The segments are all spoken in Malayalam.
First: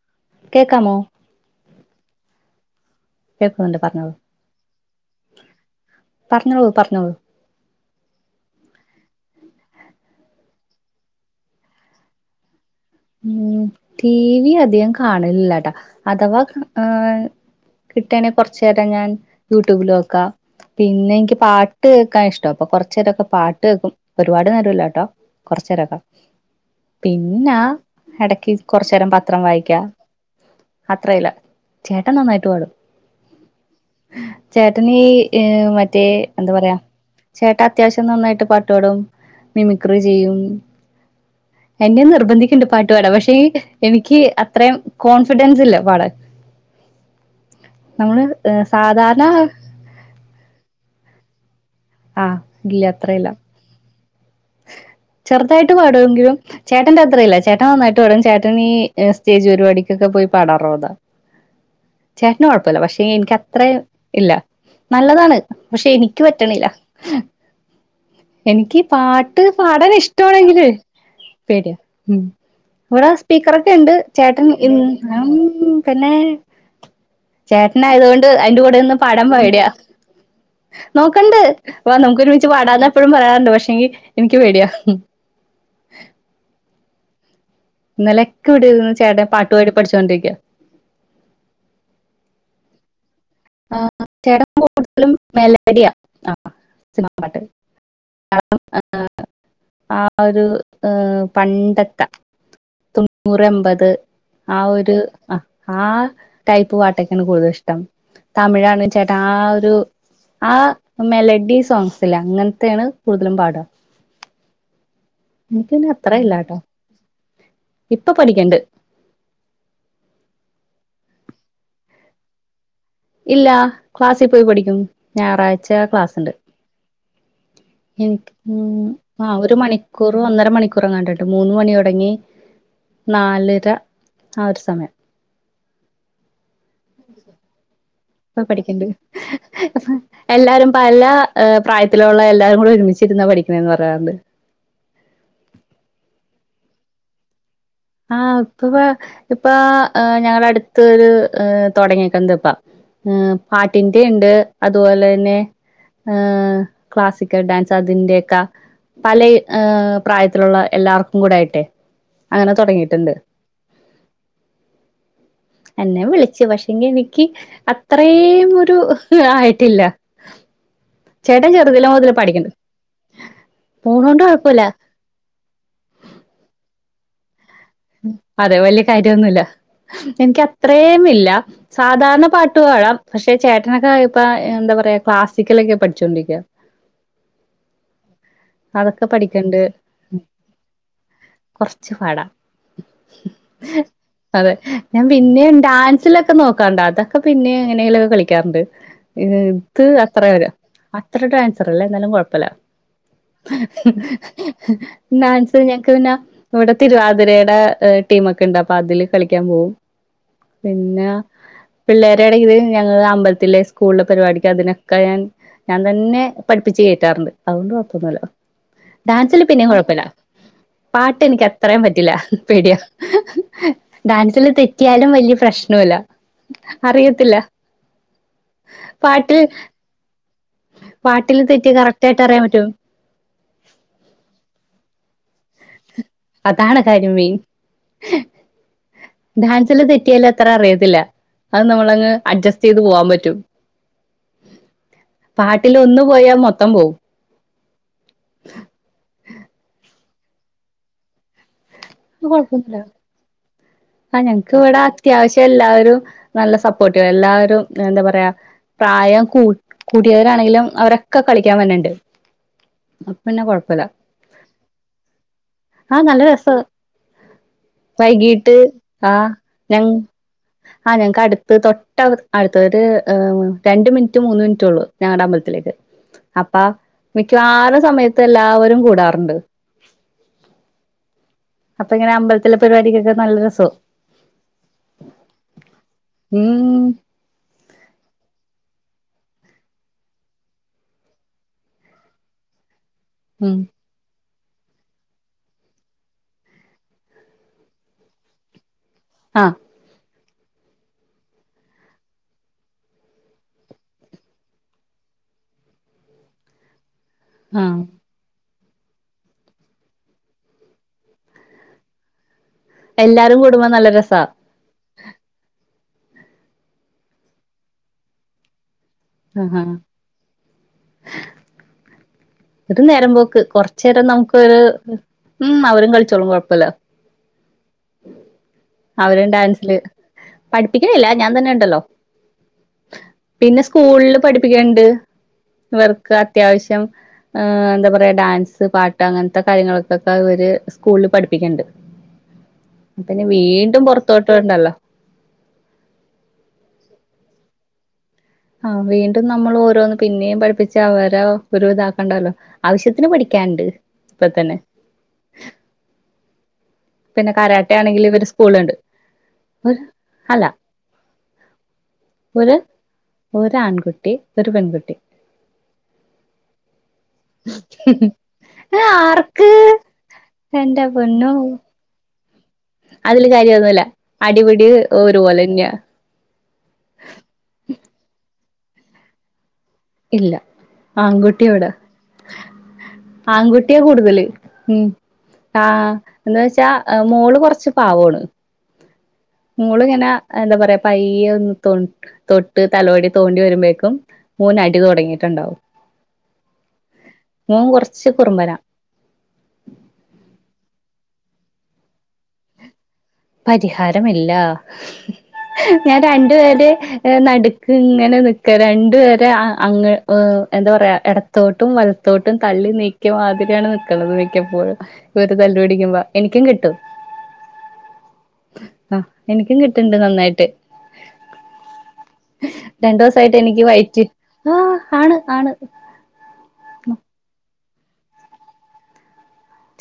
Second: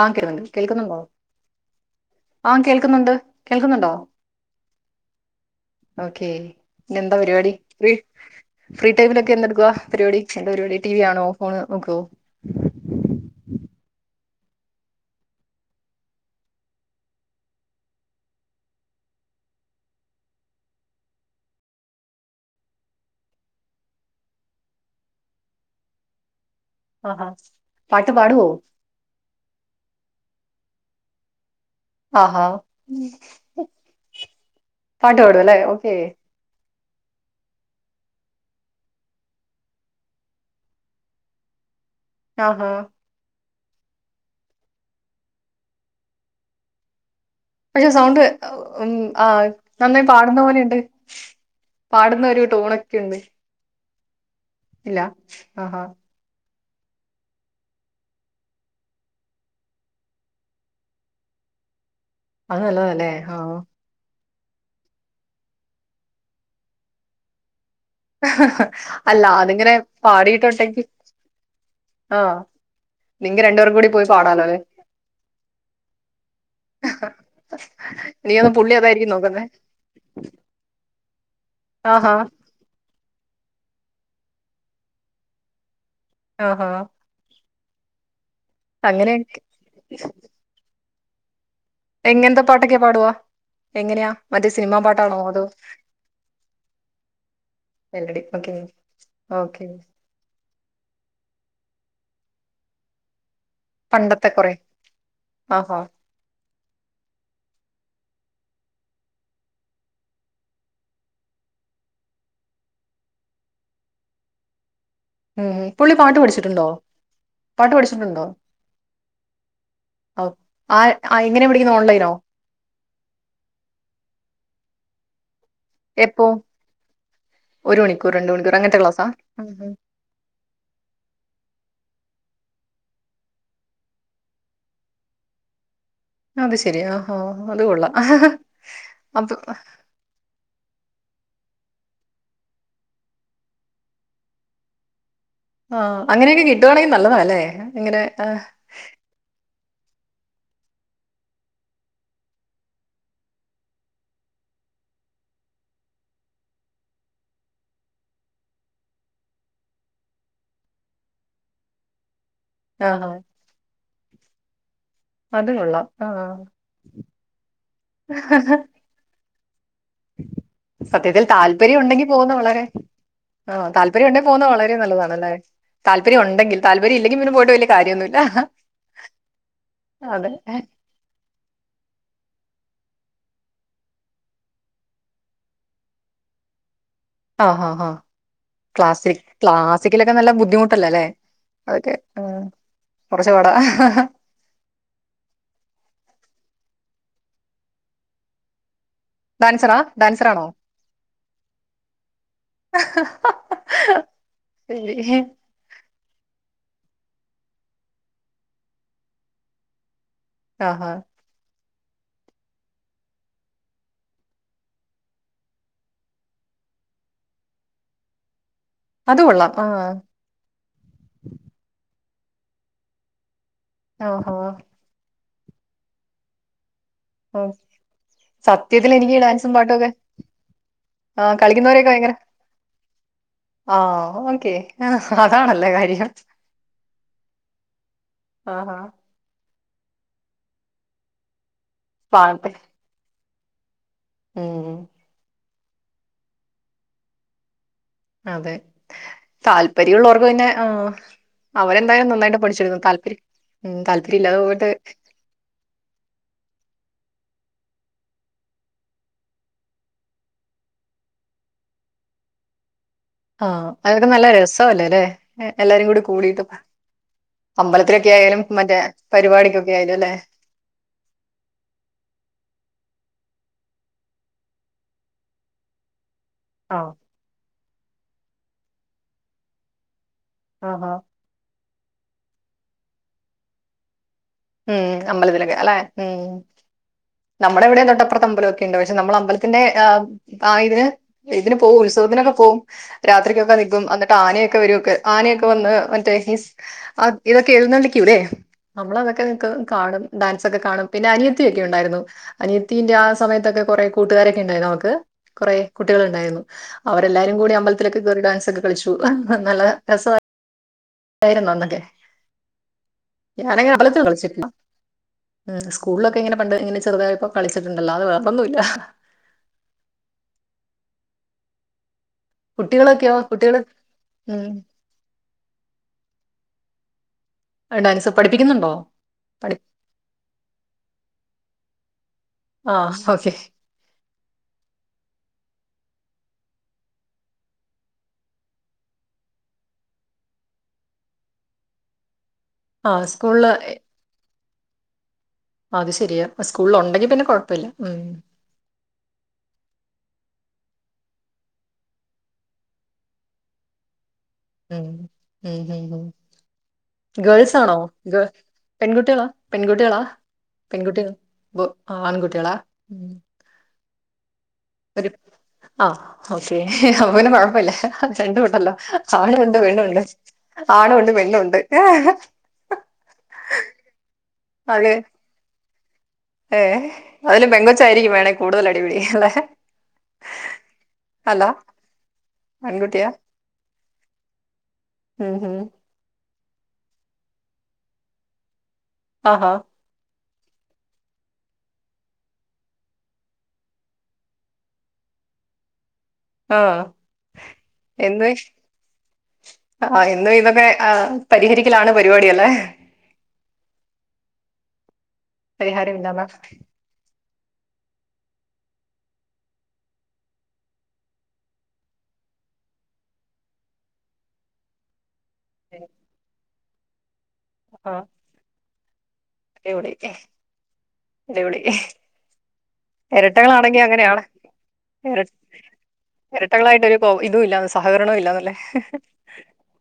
ആഹ് കേ കേക്കാമോ കേൾക്കുന്നുണ്ടോ ആ കേൾക്കുന്നുണ്ട്. കേക്കുന്നുണ്ട് കേൾക്കുന്നുണ്ടോ പറഞ്ഞോളൂ ഓക്കെ പറഞ്ഞോളൂ പിന്ന പറഞ്ഞോളൂ എന്താ പരിപാടി? ഫ്രീ ഫ്രീ ടൈമിലൊക്കെ എന്തെടുക്കുവ പരിപാടി എന്താ പരിപാടി ടി വി ആണോ ഫോൺ നോക്കോ? ഉം ടി വി അധികം കാണലില്ലാട്ട അഥവാ കിട്ട്ആണെ കൊറച്ചേരം ഞാൻ യൂട്യൂബിലോക്കാ പിന്നെ ഇൻക്ക് പാട്ട് കേക്കാൻ ഇഷ്ടാഅപ്പൊ കൊറച്ചേരൊക്ക പാട്ട് കേക്കും ഒരുപാട് നേരൊല്ലാട്ടോ കൊറച്ച് ഏരൊക്ക ആഹാ പിന്നാ പാട്ട് പാടുവോ എടക്ക് കൊറെച്ചേരം പത്രം വായിക്ക അത്രയില്ല ചേട്ടൻ ആഹാ നന്നായിട്ട് പാടും ചേട്ടനീ പാട്ട് പാടും അല്ലേ ഓക്കേ മറ്റേ എന്താ പറയാ ചേട്ടാ അത്യാവശ്യം നന്നായിട്ട് പാട്ട്പാടും മിമിക്രിചെയ്യും എന്റെ നിർ ഇണ്ട് ആഹാ പാട്ട്പാടാൻ പക്ഷെ എനിക്ക് അത്രയും കോൺഫിഡൻസ് ഇല്ല പാടാൻ പക്ഷെ സൗണ്ട് നമ്മള് ഏഹ് ഉം സാധാരണ ആഹ് നന്നായി പാട്ന്ന പോലെയ്ണ്ട് പാട്ന്ന ഒര് ടൂണൊക്കെയുണ്ട് ചെറ്തായിട്ട് ആഹാ പാടുവെങ്കിലും ചേട്ടന്റെ അത്രയില്ല ചേട്ടൻ നന്നായിട്ട് പാടും ചേട്ടൻ ഈ സ്റ്റേജ് പരുവാടിക്കെക്കെ പോയി പടാറുള്ളതാ ചേട്ടന് അത് കാെഴപ്പല്ല പക്ഷെ നല്ലതല്ലേ ആ എനിക്കത്രേം ഇല്ല നല്ലതാണ് പക്ഷെ എനിക്ക് പറ്റ്ണില്ല എനിക്ക് അല്ല പാട്ട് അതിങ്ങനെ പാടൻ ഇഷ്ടമാണെങ്കിലൊയ് പാടിയിട്ടുണ്ടെങ്കിൽ പേടയാ ആ ഉം ഇവടെ നിങ്ങ സ്പീക്കറൊക്കെ രണ്ടുപേർക്കും കൂടി ഇണ്ട് പോയി പാടാലോ ചേട്ടൻ അല്ലെ ഇൻ ഉം പിന്നെ ചേട്ടന് ആയതുകൊണ്ട് എനിക്കൊന്ന് ഐന്റെ പുള്ളി കൂടെ ഒന്നും അതായിരിക്കും പാടാം നോക്കുന്നേ പോടിയാ നോക്കണ്ട് അപ്പ ആഹാ നമുക്ക് ഒരുമിച്ച് പാടാന്ന് എപ്പഴും പറയാറ്ണ്ട് പക്ഷെ എങ്കി എനിക്ക് പേടിയാ ഉം ആഹ്ഹാ ഇന്നലെക്കെ ഇവെടെര്ന്ന് അങ്ങനെ ചേട്ട്ൻ പാട്ടുപാടി പഠിച്ചാേണ്ടിരിക്കാ എങ്ങൻത്തെ പാട്ടൊക്കെ പാടുവാ എങ്ങനെയാ ചേട്ടൻ മറ്റേ സിനിമാ കൂടുതലും പാട്ടാണോ അതോ മെലഡിയാ ആ സിനിമ പാട്ട് മെല്ലടി ഓക്കെ ഓക്കെ ആ ഒരു പണ്ടത്ത തൊണ്ണൂറ് അമ്പ ത് പണ്ടത്തെ കൊറേ ആഹ് ഒരു ആഹാ ആഹ് ടൈപ്പ് പാട്ടൊക്കേണ് കൂടുതൽ ഇഷ്ടം തമിഴാണ് ചേട്ടാ ആഹ് ഒരു ആഹ് മെലഡി സോങ്സില് അങ്ങൻത്തേണ് കൂടുതലും പാട്അ ഏഹ് പിന്നെ പുള്ളി അത്ര പാട്ട് ഇല്ലാട്ടോ പഠിച്ചിട്ടുണ്ടോ പാട്ട് ഇപ്പൊ പഠിച്ചിട്ടുണ്ടോ പഠിക്കണ്ട് ഓഹ് ആഹ് ആഹ് എങ്ങനെയാ പഠിക്കുന്നത് ഓൺലൈനോ ഇല്ല ക്ലാസ്സിപോയി പഠിക്കും ഞാറാഴ്ച എപ്പോ? ക്ലാസ്ണ്ട് ഒരു മണിക്കൂർ എനിക്ക് രണ്ട് മണിക്കൂർ അങ്ങനത്തെ ഉം ക്ലാസ്സാ? ആഹ് ഉം ഉം. ഒര്മണി കൂറും ഒന്നര മണിക്കൂറ് എങ്ങാണ്ടാട്ട് മൂന്ന് മണിയാെടങ്ങി നാലര ആഹ് ഒരു സമയം അത് ശെരി ഓഹോ ഹോ അത് കൊള്ളാം ഇപ്പൊ പഠിക്കണ്ട് അത് എല്ലാരും പല പ്രായത്തിലുള്ള എല്ലാരുംകൂടിം ഒരുമിച്ച് ഇര്ന്നാ പഠിക്ക്ണത് എന്ന് പറയാറ്ണ്ട് ഓഹ് അങ്ങനെയെക്കെ കിട്ടുവാണെങ്കിൽ നല്ലതാല്ലേ ആഹ് ഇപ്പതാ ഇപ്പൊ ഞങ്ങളെ അട്ത്ത് ഒരു താെടങ്ങീക്ക്ണത് ഇപ്പാെ ഉം പാട്ടിന്റിംഇണ്ട് അതുപോലെ എന്നെ ഏഹ് ക്ലാസിക്കൽ ഡാൻസ് അതിന്റെയെക്ക പലൈ പ്രായത്തിലുള്ള എല്ലാർക്കും കൂടെ ആയിട്ടെ അങ്ങനെ ആഹാ താെടങ്ങിയിട്ട്ണ്ട് അത് കൊള്ളാം. ആ എന്നെയും വിളിച്ചു പക്ഷെങ്കി എനിക്ക് അത്രയും ഒരു ഇത് ആയിട്ടില്ല സത്യത്തിൽ ചേട്ടൻ താല്പര്യം ചെറുതിലെ ഉണ്ടെങ്കി മുതല് പാേവുന്ന പഠിക്ക്ണ്ട് വളരെ ആഹ് താൽപര്യം ഉണ്ടെ പോണോണ്ട് പോവുന്നത് കൊഴപ്പല്ല വളരെ നല്ലതാണല്ലേ താൽപര്യം ഉണ്ടെങ്കിൽ താൽപര്യംഇല്ലെങ്കി പിന്നെ പോയിട്ട് വെൽയെ ഉം അതെ വലിയ കാര്യയൊന്നുല്ല അതെ എനിക്ക് അത്രേംമില്ല സാധാരണ പാട്ട് പാടാം പക്ഷെ ചേട്ടനൊക്കെ ഇപ്പ എന്താ പറയാ ക്ലാസ്സിക്കലെക്കെ പഠിച്ചോണ്ടിരിക്കാ ആഹ് ഹ ഹ അതൊക്കെ ക്ലാസിക് പഠിക്ക്ണ്ട് ക്ലാസിക്കലെക്കെ നല്ല ബുദ്ധിമുട്ടല്ലല്ലേ കൊറച്ച് അതൊക്കെ പാടാം ഉം ഒരു ചൂടാ അഹഹാ അതെ ഞാൻ പിന്നെ ഡാൻസിലൊക്കെ നോക്കാണ്ട് അതൊക്കെ പിന്നെ എങ്ങനെലൊക്കെ കളിക്കാറുണ്ട് ഡാൻസറാ ഇത് അത്ര വര ഡാൻസറാണോ? അത്ര ഡാൻസർല്ലേ എന്നാലും കുഴപ്പല്ല ശരി ന [unintelligible] ഞങ്ങക്ക് പിന്നെ ഇവിടെ തിരുവാതിരയുടെ ടീമ ഒക്കെ ഇണ്ട അപ്പൊ അതില് കളിക്കാൻ പോകും ആഹാ പിന്നെ പിള്ളേരെ ഇടയ്ത് ഞങ്ങൾ അമ്പലത്തിലെ സ്കൂളിലെ പരിപാടിക്ക് അതിനൊക്കെ ഞാൻ ഞാൻ തന്നെ പഠിപ്പിച്ച് കേറ്റാറുണ്ട് അതുകൊണ്ട് കൊഴപ്പൊന്നല്ലോ അത് ഡാൻസില് കൊള്ളാം പിന്നെ ആഹ് കുഴപ്പില്ല പാട്ടനിക്ക് അത്രയും പറ്റില്ല പേടിയ ആഹാ ഡാൻസില് തെറ്റ് റ്റിയാലും വലിയ പ്രശ്നവല്ല അറിയത്തില്ല ഉം സത്യത്തിൽ എനിക്ക് ഈ പാട്ടിൽ ഡാൻസും പാട്ടും ഒക്കെ ആഹ് പാട്ടിൽ തെറ്റി കറക്റ്റ് ആയിട്ട് അറിയാൻ പറ്റോ ആഹ ഓക്കെ ആ അതാണല്ലോ കാര്യം അതാണ് കാര്യം മെയിൻ ആഹാ ഡാൻസിൽ തെറ്റിയാല അത്ര അറിയത്തില്ല അത് നമ്മളങ്ങ് അഡ്ജസ്റ്റ് ചെയ്ത് പോവാൻ പറ്റും ഉ പാട്ടിൽ ഒന്ന് പോയാൽ മൊത്തം പോവും അതെ താല്പര്യമുള്ളവർക്ക് പിന്നെ ആ അവരെന്തായാലും അത് നന്നായിട്ട് പഠിച്ചുടുക്ക കൊഴപ്പൊന്നുല്ല താപര്ം ഉം ആ താല്പര്യംല്ലാതെ ഞങ്ങക്ക് പോയിട്ട് ഇവിടെ അത്യാവശ്യം എല്ലാവരും നല്ല സപ്പോർട്ടീവ് എല്ലാവരും എന്താ പറയാ പ്രായം കു കൂട്ടിയവരാണെങ്കിലും അവരൊക്കെ കളിക്കാൻ വര്ണ്‌ണ്ട് ആഹ അതൊക്കെ നല്ല രസല്ലേ അല്ലേ എല്ലാരും ആ കൂടി നല്ല കൂടിട്ട് രസാ അമ്പലത്തിലൊക്കെ ആയാലും വൈകീട്ട് മറ്റേ ആ പരിപാടിക്കൊക്കെ ഞ ആയാലും അല്ലെ ആ ഞങ്ങൾക്ക് അടുത്ത് തൊട്ട അടുത് ഒര് രണ്ട് മിനിറ്റ് മൂന്ന് മിനിറ്റള്ളൂ ഞങ്ങളുടെ അമ്പലത്തിലേക്ക് [inaudible] അപ്പ ആഹ് മിക്കവാറും സമയത്ത് എല്ലാവരും കൂടാറുണ്ട് ആഹ അപ്പൊ ഇങ്ങനെ അമ്പലത്തിലെ പരിപാടിക്കൊക്കെ നല്ല രസാവും ഉം അമ്പലത്തിലൊക്കെ അല്ലെ ഉ ഉം നമ്മുടെ ഇവിടെ തൊട്ടപ്പുറത്ത് അമ്പലമൊക്കെ ഉണ്ട് പക്ഷെ നമ്മൾ അമ്പലത്തിന്റെ [unintelligible] ഇതിന് പോവും ഉത്സവത്തിനൊക്കെ പോവും രാത്രിക്കൊക്കെ ഉം നിക്കും അ ആനയൊക്കെ വരും ക്കെ വന്ന് ആനയൊക്കെ വന്ന് മറ്റേ അ ഇതൊക്കെ എഴുന്നള്ളിക്കൂലേ നമ്മളതൊക്കെ ഒക്കെ ആഹ് കാണും ഡാൻസ് ഒക്കെ കാണും പിന്നെ അനിയത്തി ഒക്കെ ഉണ്ടായിരുന്നു അനത്തിന്റെ ആ സമയത്തൊക്കെ കുറെ കൂട്ടുകാരൊക്കെ ഉണ്ടായിരുന്നു അവൾക്ക് കുറെ കുട്ടികളുണ്ടായിരുന്നു അവരെല്ലാരും കൂടെ ആഹ് അമ്പത്തിലൊക്കെയറി ഡാൻസ് ഒക്കെ കളിച്ചു നല്ല രസായിരുന്നു അന്നൊക്കെ എല്ലാരും കൂടുമ്പോ ഞാനങ്ങനെ നല്ല അമ്പലത്തിൽ രസാ കളിച്ചിട്ടില്ല ഉം സ്കൂളിലൊക്കെങ്ങനെ പണ്ട് ഇങ്ങനെ ചെറുതായി ഇപ്പോ കളിച്ചിട്ടുണ്ടല്ലോ അത് വേറൊന്നുല്ല ആ ഹഹ ഒരു നേരം കുട്ടികളൊക്കെയോ പോക്ക് കുട്ടികള് കൊറച്ച് നേരം നമുക്ക് ഉം ഒരു ഉം അവരും കളിച്ചോളും കൊഴപ്പല്ല ഡാൻസ് പഠിപ്പിക്കുന്നുണ്ടോ? അവരും പഠി ഡാൻസില് പഠിപ്പിക്കണില്ല ഞാൻ തന്നെ ഉണ്ടല്ലോ ആ ഓക്കെ സ്കൂളിൽ പഠിപ്പിക്കാണ്ട് ഇവർക്ക് അത്യാവശ്യം ആ എന്താ പറയാ ഡാൻസ് പാട്ട് അങ്ങനത്തെ കാര്യങ്ങൾക്കോക്കെ അവര് സ്കൂളിൽ പഠിപ്പിക്ൺണ്ട് ! ! ! ! ! ! ! ! ! ! അപ്പൊ പിന്നെ വീണ്ടും പുറത്തോട്ട് വിടണ്ടല്ലോ അത് ശരിയാ സ്കൂളിൽ ഉണ്ടെങ്കിൽ പിന്നെ കുഴപ്പല്ല ഉം ആഹ വീണ്ടും നമ്മൾ ഓരോന്ന് പിന്നെയും പഠിപ്പിച്ച് അവരെ ഒരു ഇതാക്കണ്ടല്ലോ ആവശ്യത്തിന് പഠിക്കാനുണ്ട് ഇപ്പ തന്നെ ഉം ഉം പിന്നെ ഗേൾസ് കരാട്ടെ ആണോ ആണെങ്കിൽ ഗേ ഇവര് സ്കൂളുണ്ട് പെൺകുട്ടികളാ ഒരു പെൺകുട്ടികളാ അല്ല പെൺകുട്ടി ബോ ആൺകുട്ടിയളാ ഒരു ഉം ഒരു ആൺകുട്ടി ഒരു പെൺകുട്ടി ആഹ് ഓക്കേ അപ്പൊ പിന്നെ കൊഴപ്പമില്ല രണ്ടും ഉണ്ടല്ലോ ആണും ആർക്ക് ഉണ്ട് പെണ്ണും ഉണ്ട് എന്റെ ആണും ഉണ്ട് പൊന്നോ പെണ്ണും ഉണ്ട് ആഹ് അതില് കാര്യമൊന്നും ഇല്ല അടിപിടി ഒരുപോലെ തന്നെയാ ഏഹ് അതിലും പെങ്കൊച്ചായിരിക്കും വേണേ കൂടുതൽ അടിപിടി അല്ലെ ഇല്ല അല്ല ആൺകുട്ടിയാ ഇവിടെ ആൺകുട്ടിയാ ആൺകുട്ടിയാ കൂടുതല് ഉം ഉം ഉം ആഹ് എന്ന് വെച്ചാ മോള് കുറച്ച് പാവമാണ് ആഹ് ആഹ് മോൾ ഇങ്ങനെ എന്താ പറയാ പയ്യ ഒന്ന് തൊ തൊട്ട് തലോടി തോണ്ടി വരുമ്പോഴേക്കും ഓന് അടി തുടങ്ങിയിട്ടുണ്ടാവും ആ മോൻ കുറച്ച് കുറുമ്പന ആഹ് എന്നും ഇതൊക്കെ പരിഹരിക്കലാണ് പരിപാടി അല്ലേ പരിഹാരമില്ല പരിഹാരം ഞാൻ ഇല്ലാന്ന് രണ്ടുപേരുടെയും നടുക്ക് ഇങ്ങനെ നിക്കല രണ്ടു പേരെ അങ്ങ് എന്താ പറയാ ഇട ത്തോട്ടും വലത്തോട്ടും തള്ളി നീക്കിയ മാതിരിയാണ് നിക്കണത് മിക്കപ്പോഴും ഇവർ തല്ലുപിടിക്കുമ്പോ എനിക്കും കിട്ടും ആഹ് ആഹ് എനിക്കും കിട്ടണ്ട് നന്നായിട്ട് ഇടപെടി രണ്ടൂസായിട്ട് എനിക്ക് ഇരട്ടകളാണെങ്കിൽ വയറ്റ് അങ്ങനെയാണ് ആഹ് ആണ് ആണ് എരട്ടകളായിട്ട് ഒരു പ്പോ ഇതുല്ലാതെ സഹകരണവും ഇല്ലാതല്ലേ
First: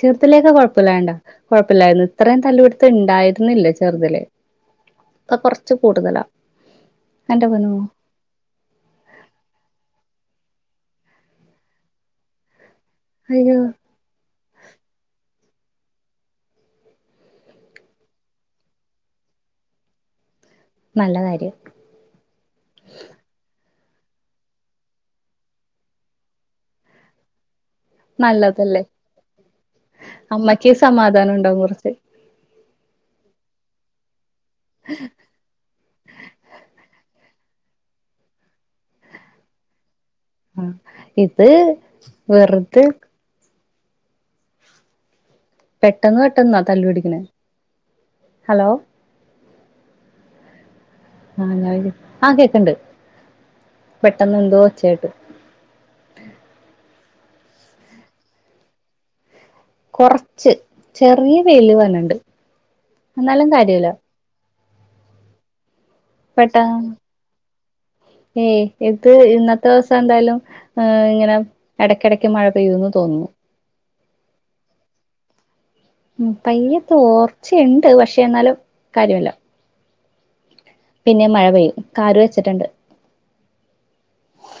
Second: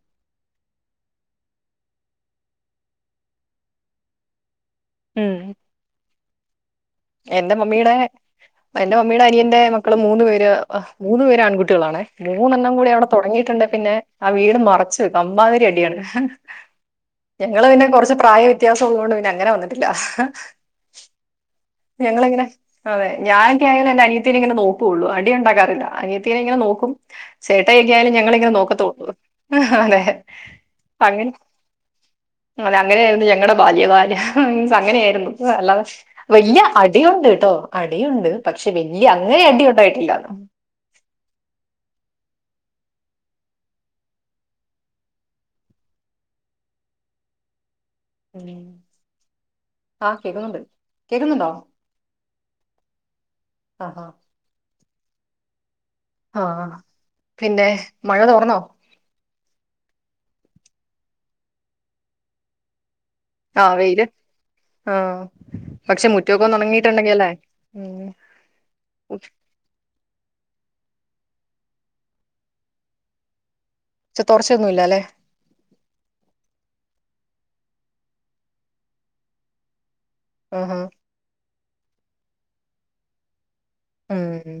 ചെറ്തിലെക്കൊ കുഴപ്പമില്ലാണ്ടാ കൊഴപ്പില്ലായിരുന്നു ഇത്രയും തല്ലുപിടുത്തം ഉണ്ടായിരുന്നില്ല ചെറ്തിലെ. ഉം ഇപ്പൊ കൊർച്ച് കൂടുതലാ. എന്റെ മമ്മീടെ എന്റെമമ്മീടെ അനിയന്റെ മക്കള് മൂന്ന് പേര് മൂന്ന് പേര് ആൺകുട്ടിയളാണ്. മൂന്നെണ്ണം കൂടി അവിടെ അയ്യോ തുടങ്ങിയിട്ടുണ്ടെ പിന്നെ ആഹ് വീട് മറച്ച് വേക്കും അമ്മാതിരി അടിയാണ്. ഞങ്ങള് പിന്നെ കൊറച്ച് പ്രായ വ്യത്യാസം ഉള്ളോണ്ട് പിന്നെ അങ്ങനെ വന്നിട്ടില്ല. നല്ലകാര്യം ഞങ്ങളിങ്ങനെ അതെ ഞാൻ കെയറി എന്റെ അനിയത്തിനെ ഇങ്ങനെ നോക്കുള്ളു അടിയുണ്ടാക്കാറില്ല. അനിയത്തിനെ ഇങ്ങനെ നോക്കും ചേട്ടായിയൊക്കെ ആയാലും ഞങ്ങളിങ്ങനെ നല്ലതല്ലേ നോക്കത്തോള്ളൂ. അതെ അമ്മക്ക് അങ്ങനെ സമാധാനം ഉണ്ടാവും കുറച്ച് അതെ അങ്ങനെയായിരുന്നു ഞങ്ങടെ ബാല്യ കാലം അങ്ങനെയിയിരുന്നു. അല്ലാതെ വല്ല്യ അടിയുണ്ട്ട്ടോ അടിയുണ്ട് പക്ഷെ വല്ല്യ അങ്ങനെ അടിയുണ്ടായിട്ടില്ലാത്രം. ആഹ് ഇത് വെറുതെ പെട്ടെന്ന് പെട്ടെന്നാ തല്ലുപടിക്ക്ണെ. ഉം ആഹ് കേക്കുന്നുണ്ട്. കേക്കുന്നുണ്ടോ നാലായിരം ആഹ് കേക്ക്ണ്ട് ആഹാ പെട്ടന്ന് എന്തോ ഒച്ചേട്ട്. ആഹ് പിന്നെ മഴ തോർന്നോ? കുർച്ച് ചെറിയ വെയില് വര്ന്ണ്ട്. ആഹ് വെയില് ആഹ് പക്ഷെ മുറ്റക്കൊ ഒന്ന് പെട്ടാ ഉണങ്ങിട്ടുണ്ടെങ്കി അല്ലേ ഉം പത്ത്സം എന്തായാലും ഇങ്ങനെ എടക്കെടക്ക് മഴ പെയ്യൂന്ന് തോന്നുന്നു ചെ തൊറച്ചയൊന്നുല്ലല്ലേ. ഉം പയ്യെ തോർച്ചയ്ണ്ട് പക്ഷേ എന്നാലും കാര്യല്ല. ആഹ് ആഹ് പിന്നെ മഴ പെയ്യും കാറ് വെച്ചിട്ടുണ്ട്. ഉം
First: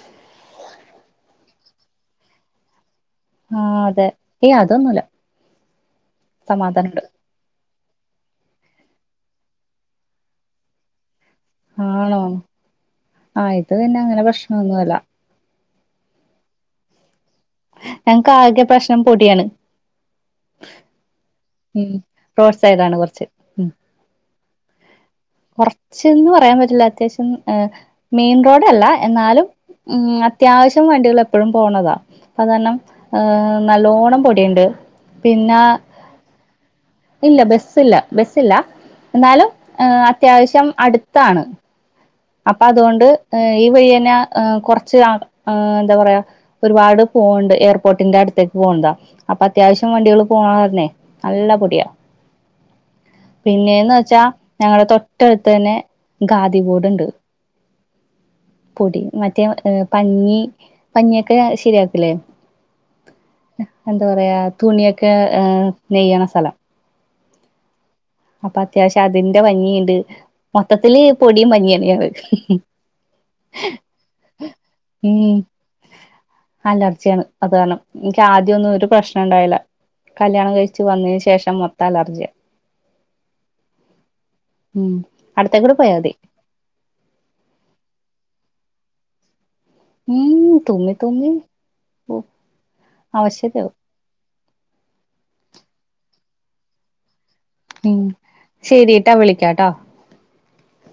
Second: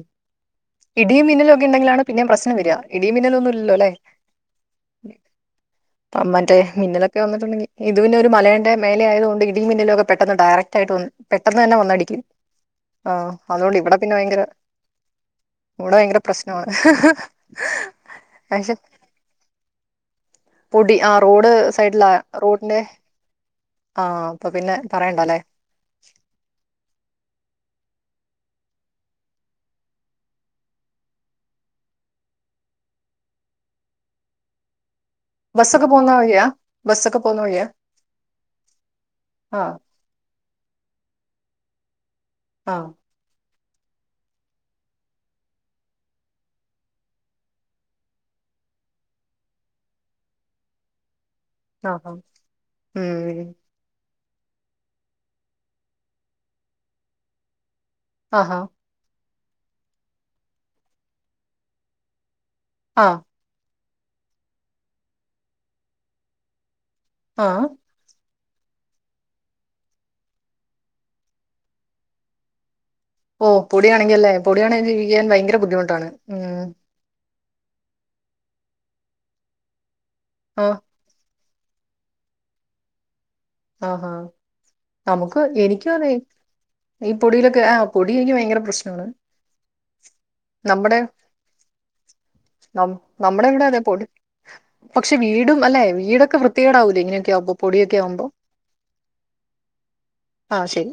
ഇടിയും മിന്നലൊക്കെ ഇണ്ടെങ്കിലാണ് പിന്നേം പ്രശ്നം വെരാ ഇടീം മിന്നലൊന്നും ആ ഇല്ലല്ലോലേ അതെ ഏയ് അതൊന്നുമില്ല ത മറ്റേ സമാധാനമുണ്ട് മിന്നലൊക്കെ വന്നിട്ടുണ്ടെങ്കി ഇത് പിന്നെ ഒരു മലേന്റെ മേലെ ആയത് കൊണ്ട് ഇടിം മിന്നലും ഒക്കെ പെട്ടെന്ന് ഡയറക്റ്റായിട്ട് വന്ന് പെട്ടെന്ന് തന്നെ വന്നടിക്കും ആണോ ആഹ് ആ ഇത് അതോണ്ട് ഇവിടെ പിന്നെ അങ്ങനെ ഭയെങ്കര പ്രശ്നമൊന്നുമല്ല ഇവടെ ഭയങ്കര പ്രശ്നമാണ് ഞങ്ങക്ക് ആകെ പക്ഷെ പ്രശ്നം പൊട്യാണ് പൊടി ആഹ് റോഡ് സൈഡ്ലാ റോഡ് റോഡ്ന്റെ സൈഡാണ് കുറച്ച് ആഹ് അപ്പ പിന്നെ പറയണ്ടാലേ കൊറെച്ച്ന്ന് പറയാൻ പറ്റില്ല അത്യാവശ്യം ഏഹ് മെയിൻ റോഡല്ല എന്നാലും ഉം അത്യാവശ്യം വണ്ടികള് എപ്പഴും പോണതാ അതാരണം ഏഹ് നല്ലോണം പൊടീണ്ട് ബസ്സൊക്കെ പോക്ന്ന വഴിയാ ബസ്സൊക്കെ ഇല്ല പോകുന്ന വഴിയാ ബെസ്സില്ല ബെസ്സില്ല എന്നാലും ആഹ് ഏഹ് അത്യാവ്ശ്യം അട്ത്താണ് അപ്പ ആഹ് അത്കൊണ്ട് ഈ വഴിന്നെ കൊർച്ച് ആ എന്താ പറയാ ഒരുപാട് പോവ്ണ്ട് ഏർപോർട്ടിന്റെ അട്ത്തേക്ക് പോണ്താ അപ്പ അത്യാവിശ്യം വണ്ടികള് പോണ കാര്ണെ നല്ല പൊ ട്യാ ആഹാ ഉം പിന്നേന്ന് വെച്ചാ ഞങ്ങളെ തൊട്ടട്ത്ത് തന്നെ ഖാദി ബോഡ്ണ്ട് ആഹാ പൊടി മറ്റേ പഞ്ഞി പഞ്ഞിയൊക്കെ ശെര്യാക്ക്ലേ ആഹ് എന്താ പറയാ തുണ്യൊക്കെ ഏഹ് നെയ്യണ സ്ഥലം ആഹ് അപ്പ അത്യാവ്ശ്യം അതിന്റെ പഞ്ഞിയ്ണ്ട് മൊത്തത്തില് പൊടിം പഞ്ഞിയെന്നേണ് ഓഹ് പൊടിയാണെങ്കി അല്ലേ പൊടിയാണെ ജീവിക്കാൻ ഭയെങ്കെര ബുദ്ധിമുട്ടാണ് ഉം ജ്യാണ് അത് കാരണം ഇൻക്ക് ആദ്യാെന്നും ഒര് പ്രശ്നണണ്ടായ്ല്ല കല്ല്യാണം ആഹ് കഴിച്ച് വന്നേന് ശേഷം മൊ അലർജ്യാ ആഹ് ഹാ ഉം നമുക്ക് അടുത്തേക്കൂടെ എനിക്കും പോയാ അതെ മതി ഈ പൊടിയിലൊക്കെ ആഹ് പൊടി എനിക്ക് ഭയങ്കര പ്രശ്നമാണ് ഉം തുമ്മി നമ്മ്ടെ തുമ്മി ഓ നം നമ്മ്ടെ ഇവിടെ അവശതയാവും അതെ പാെടി പക്ഷെ വീടും അല്ലെ വീടൊക്കെ വൃത്തികേടാവൂലെ ഇങ്ങനെയൊക്കൊവുമ്പോ പൊടിയൊക്കെയാവുമ്പോ ശെരീട്ടാ വിളിക്കാട്ടോ ആഹ് ശെരി